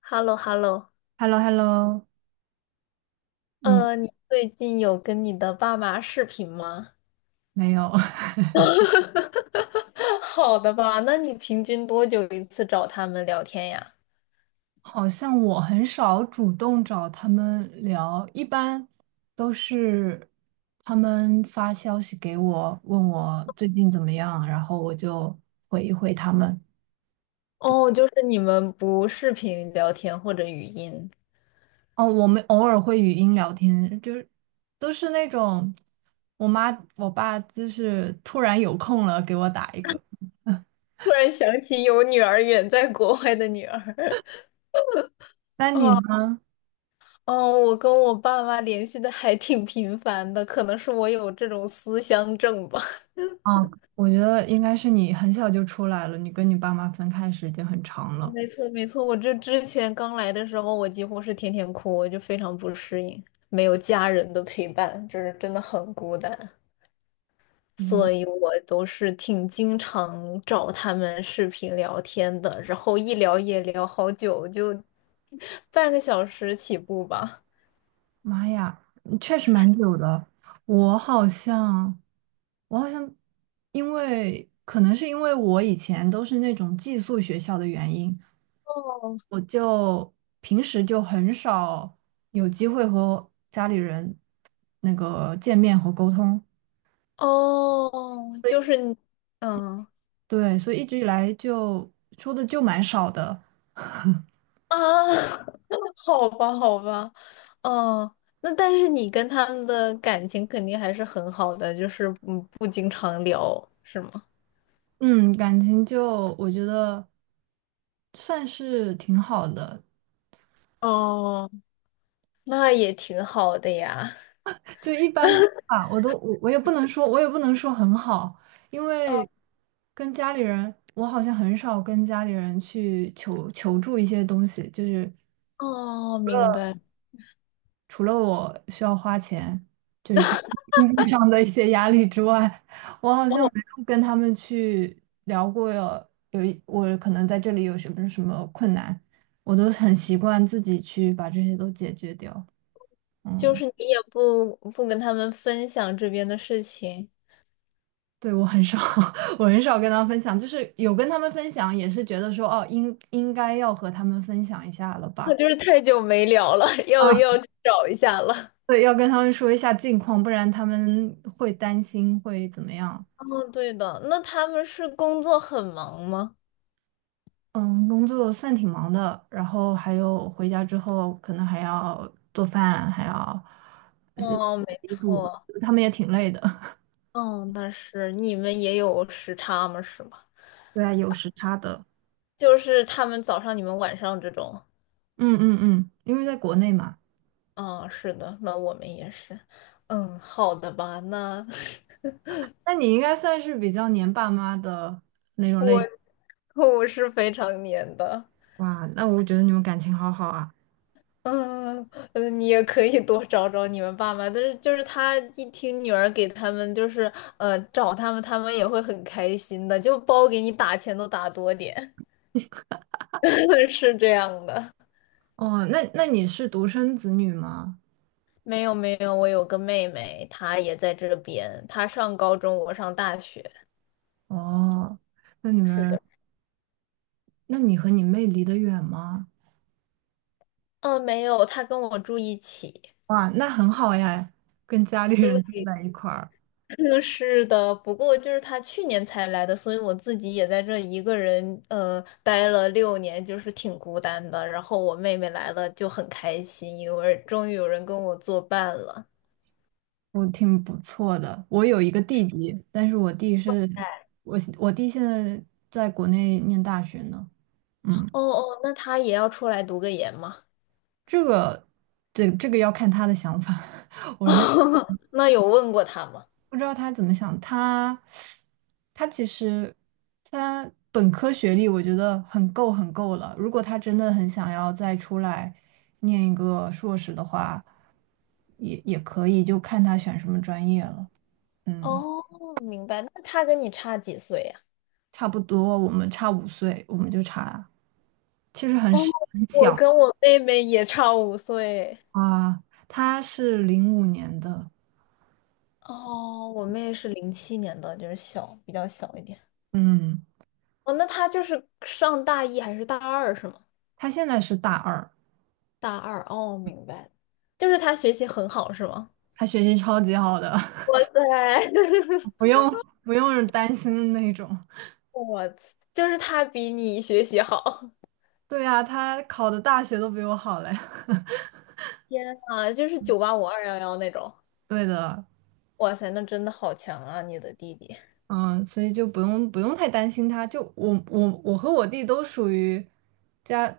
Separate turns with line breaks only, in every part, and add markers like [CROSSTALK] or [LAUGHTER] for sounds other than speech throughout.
h e l l o h e l l o。
h e l l o h e l l o 嗯，
你最近有跟你的爸妈视频吗？
没有，[LAUGHS]
[LAUGHS] 好的吧，那你平均多久一次找他们聊天呀？
好像我很少主动找他们聊，一般都是他们发消息给我，问我最近怎么样，然后我就回一回他们。
哦，就是你们不视频聊天或者语音。
哦，我们偶尔会语音聊天，就是都是那种我妈我爸就是突然有空了给我打一个。
突然想起有女儿远在国外的女儿。
那
[LAUGHS]
你
啊，
呢？
哦，我跟我爸妈联系的还挺频繁的，可能是我有这种思乡症吧。
啊，我觉得应该是你很小就出来了，你跟你爸妈分开时间很长
哦，
了。
没错，没错，我这之前刚来的时候，我几乎是天天哭，我就非常不适应，没有家人的陪伴，就是真的很孤单，所以我都是挺经常找他们视频聊天的，然后一聊也聊好久，就半个小时起步吧。
妈呀，嗯确实蛮久的。我好像，我好像，因为可能是因为我以前都是那种寄宿学校的原因，
哦，
我就平时就很少有机会和家里人那个见面和沟通。
哦，就是你，嗯。
对，所以一直以来就说的就蛮少的。[LAUGHS]
啊，[LAUGHS] 好吧，好吧，哦，那但是你跟他们的感情肯定还是很好的，就是不经常聊，是吗？
嗯，感情就我觉得算是挺好的，
哦，那也挺好的呀。
就一般吧，我也不能说很好，因为
哦
跟家里人，我好像很少跟家里人去求助一些东西，就是
哦，明白。
除了我需要花钱，就是经济上的一些压力之外，我好
哦，
像没有跟他们去聊过有有一我可能在这里有什么什么困难，我都很习惯自己去把这些都解决掉，
就
嗯。
是你也不跟他们分享这边的事情，
对，我很少，[LAUGHS] 我很少跟他分享，就是有跟他们分享，也是觉得说，哦，应该要和他们分享一下了
那
吧？
就是太久没聊了，[LAUGHS]
啊，
要去找一下了。
对，要跟他们说一下近况，不然他们会担心，会怎么样？
哦，对的，那他们是工作很忙吗？
嗯，工作算挺忙的，然后还有回家之后可能还要做饭，还要洗
哦，没
衣服，
错。
他们也挺累的。[LAUGHS]
哦，但是你们也有时差吗？是吗？
对啊，有时差的。
就是他们早上，你们晚上这种。
嗯嗯嗯，因为在国内嘛，
嗯，是的，那我们也是。嗯，好的吧，那
那你应该算是比较黏爸妈的那种类。
[LAUGHS] 我是非常黏的。
哇，那我觉得你们感情好好啊。
嗯，你也可以多找找你们爸妈，但是就是他一听女儿给他们就是找他们，他们也会很开心的，就包给你打钱都打多点，[LAUGHS] 是这样的。
哦，那你是独生子女吗？
没有没有，我有个妹妹，她也在这边，她上高中，我上大学。
哦，那你
是
们，
的，
那你和你妹离得远吗？
嗯，没有，她跟我住一起。
哇，那很好呀，跟家里人住
对，
在一块儿，
[LAUGHS] 是的，不过就是她去年才来的，所以我自己也在这一个人待了6年，就是挺孤单的。然后我妹妹来了就很开心，因为终于有人跟我作伴了。
我挺不错的。我有一个弟弟，但是我弟现在在国内念大学呢。嗯，
哦哦，那她也要出来读个研吗？
这个，这个要看他的想法。[LAUGHS] 我现
[LAUGHS] 那有问过她吗？
不知道他怎么想，他其实他本科学历我觉得很够很够了。如果他真的很想要再出来念一个硕士的话，也可以，就看他选什么专业了。嗯，
哦，明白。那她跟你差几岁呀？
差不多，我们差5岁，我们就差，其实很
哦，
是很
我
小
跟我妹妹也差5岁。
啊。他是05年的，
哦，我妹是07年的，就是小，比较小一点。
嗯，
哦，那她就是上大一还是大二是吗？
他现在是大二，
大二，哦，明白了。就是她学习很好是吗？
他学习超级好的，
哇塞，
[LAUGHS] 不
[LAUGHS]
用不用担心的那种。
我就是她比你学习好。
对呀，他考的大学都比我好嘞。[LAUGHS]
天啊，就是985 211那种。
对的，
哇塞，那真的好强啊，你的弟弟。
嗯，所以就不用不用太担心他。就我和我弟都属于家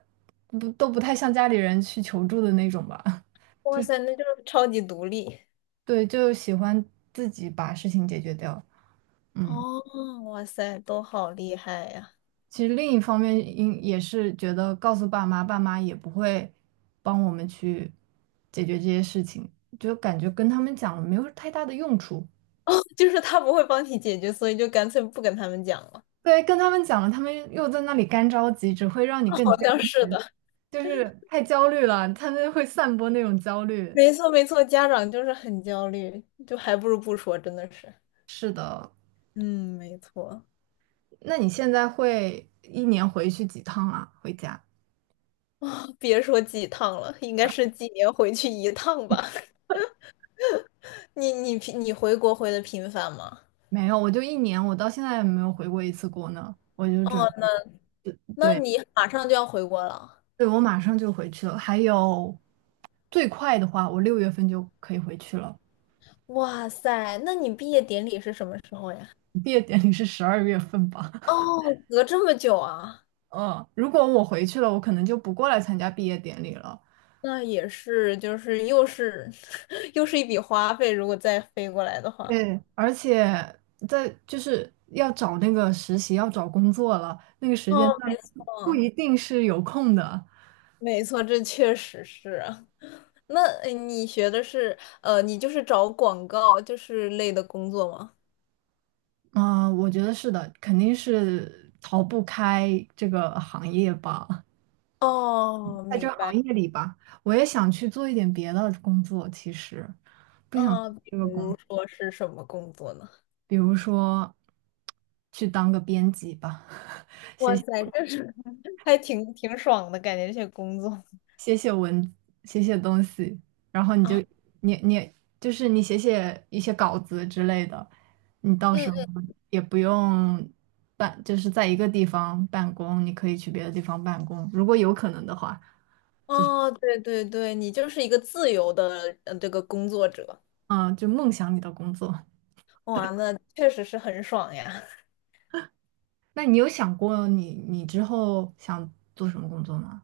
不都不太向家里人去求助的那种吧。
哇塞，那就是超级独立。
[LAUGHS] 对，就喜欢自己把事情解决掉。嗯，
哦，哇塞，都好厉害呀！
其实另一方面，也是觉得告诉爸妈，爸妈也不会帮我们去解决这些事情，就感觉跟他们讲没有太大的用处。
就是他不会帮你解决，所以就干脆不跟他们讲了。
对，跟他们讲了，他们又在那里干着急，只会让你更
好
焦
像是
虑，
的，
就是太焦虑了，他们会散播那种焦
[LAUGHS]
虑。
没错没错，家长就是很焦虑，就还不如不说，真的是。嗯，没错。
那你现在会一年回去几趟啊？回家？
啊、别说几趟了，应该是几年回去一趟吧？[LAUGHS] 你回国回的频繁吗？
没有，我就一年，我到现在也没有回过一次国呢。我就准
哦，
备，
那
对，
你马上就要回国了。
对，我马上就回去了。还有，最快的话，我6月份就可以回去了。
哇塞，那你毕业典礼是什么时候呀？
毕业典礼是12月份吧？[LAUGHS]
哦，隔这么久啊。
嗯，如果我回去了，我可能就不过来参加毕业典礼了。
那也是，就是又是 [LAUGHS] 又是一笔花费，如果再飞过来的话。
对，而且就是要找那个实习，要找工作了，那个时
哦，
间
没
段不
错，
一定是有空的。
没错，这确实是啊。那你学的是你就是找广告就是类的工作吗？
嗯、我觉得是的，肯定是逃不开这个行业吧，
哦，
在这
明
个行
白。
业里吧，我也想去做一点别的工作，其实不想
啊，比
这个工，
如说是什么工作呢？
比如说去当个编辑吧，[LAUGHS]
哇塞，这是 [LAUGHS] 还挺爽的感觉，这些工作
写写文，写写东西，然后你就
啊，
你你就是你写写一些稿子之类的，你到
嗯
时候
嗯，
也不用办，就是在一个地方办公，你可以去别的地方办公，如果有可能的话，
哦，对对对，你就是一个自由的这个工作者，
嗯，就梦想你的工作。
哇，那确实是很爽呀。
那你有想过你之后想做什么工作吗？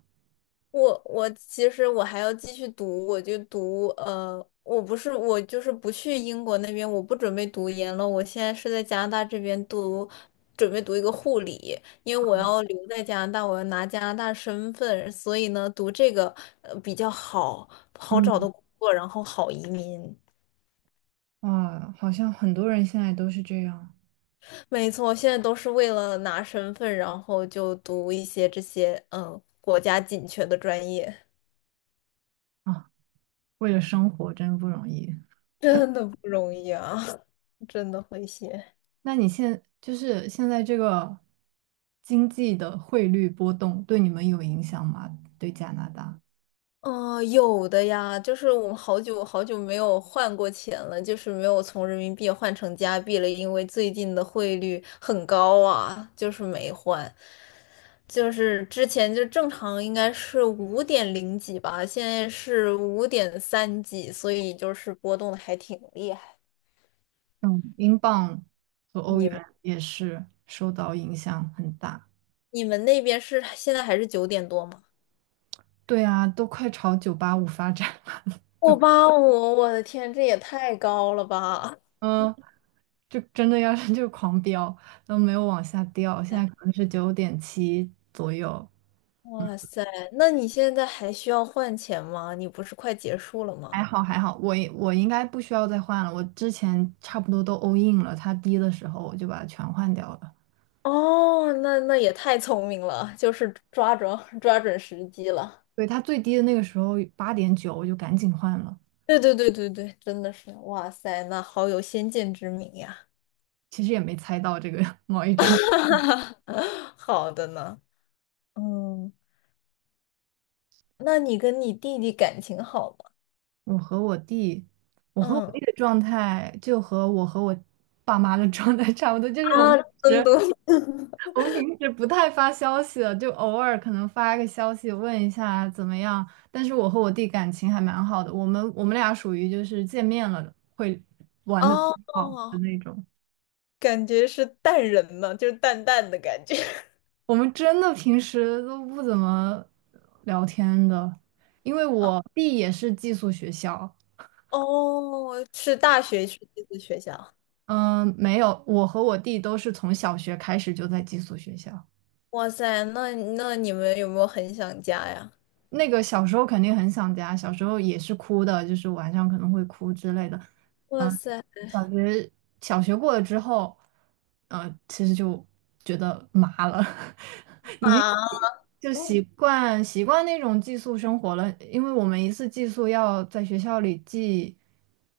我其实我还要继续读，我就读我不是我就是不去英国那边，我不准备读研了，我现在是在加拿大这边读，准备读一个护理，因为我要留在加拿大，我要拿加拿大身份，所以呢，读这个比较好，好找
嗯，
的工作，然后好移民。
哇，好像很多人现在都是这样
没错，现在都是为了拿身份，然后就读一些这些国家紧缺的专业，
啊，为了生活真不容易。
[LAUGHS] 真的不容易啊，[LAUGHS] 真的会写。
那你现就是现在这个经济的汇率波动对你们有影响吗？对加拿大，
哦，有的呀，就是我们好久好久没有换过钱了，就是没有从人民币换成加币了，因为最近的汇率很高啊，就是没换。就是之前就正常应该是5.0几吧，现在是5.3几，所以就是波动的还挺厉害。
嗯，英镑和欧
你们
元也是受到影响很大。
你们那边是现在还是9点多吗？
对啊，都快朝985发展，[LAUGHS]
我八五，我的天，这也太高了吧！
嗯，就真的要 [LAUGHS] 是就狂飙，都没有往下掉，现在
[LAUGHS]
可能是9.7左右，
哇塞，那你现在还需要换钱吗？你不是快结束了
还
吗？
好还好，我应该不需要再换了，我之前差不多都 all in 了，它低的时候我就把它全换掉了。
哦，那也太聪明了，就是抓准 [LAUGHS] 抓准时机了。
对，它最低的那个时候8.9，我就赶紧换了。
对对对对对，真的是，哇塞，那好有先见之明呀。
其实也没猜到这个 [LAUGHS] 贸易战。
[LAUGHS] 好的呢，嗯，那你跟你弟弟感情好吗？
我和我弟，我和我弟
嗯，
的状态就和我和我爸妈的状态差不多，就是
啊，
平
真
时
的
我们平时不太发消息的，就偶尔可能发个消息问一下怎么样。但是我和我弟感情还蛮好的，我们俩属于就是见面了会
[LAUGHS]
玩的
哦，
好的那种。
感觉是淡人呢，就是淡淡的感觉。
我们真的平时都不怎么聊天的，因为我
[LAUGHS]
弟也是寄宿学校，
哦，是大学去这个学校。
嗯，没有，我和我弟都是从小学开始就在寄宿学校。
哇塞，那你们有没有很想家呀？
那个小时候肯定很想家，小时候也是哭的，就是晚上可能会哭之类的。
哇
嗯，
塞
小学小学过了之后，其实就觉得麻了，[LAUGHS]
[LAUGHS]，
已经
啊，
就习惯习惯那种寄宿生活了。因为我们一次寄宿要在学校里寄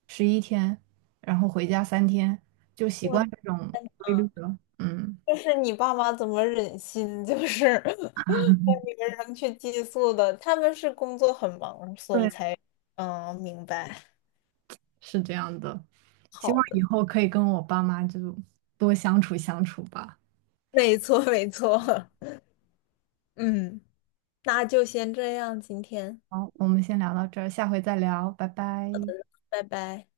11天，然后回家3天，就习
我的
惯这种规律
妈
了。嗯。
就是你爸妈怎么忍心，就是 [LAUGHS] 你们扔去寄宿的？他们是工作很忙，所以
对。
才。嗯，明白。
是这样的。希望
好的，
以后可以跟我爸妈就多相处相处吧。
没错没错，[LAUGHS] 嗯，那就先这样，今天，
好，我们先聊到这儿，下回再聊，拜拜。
拜拜。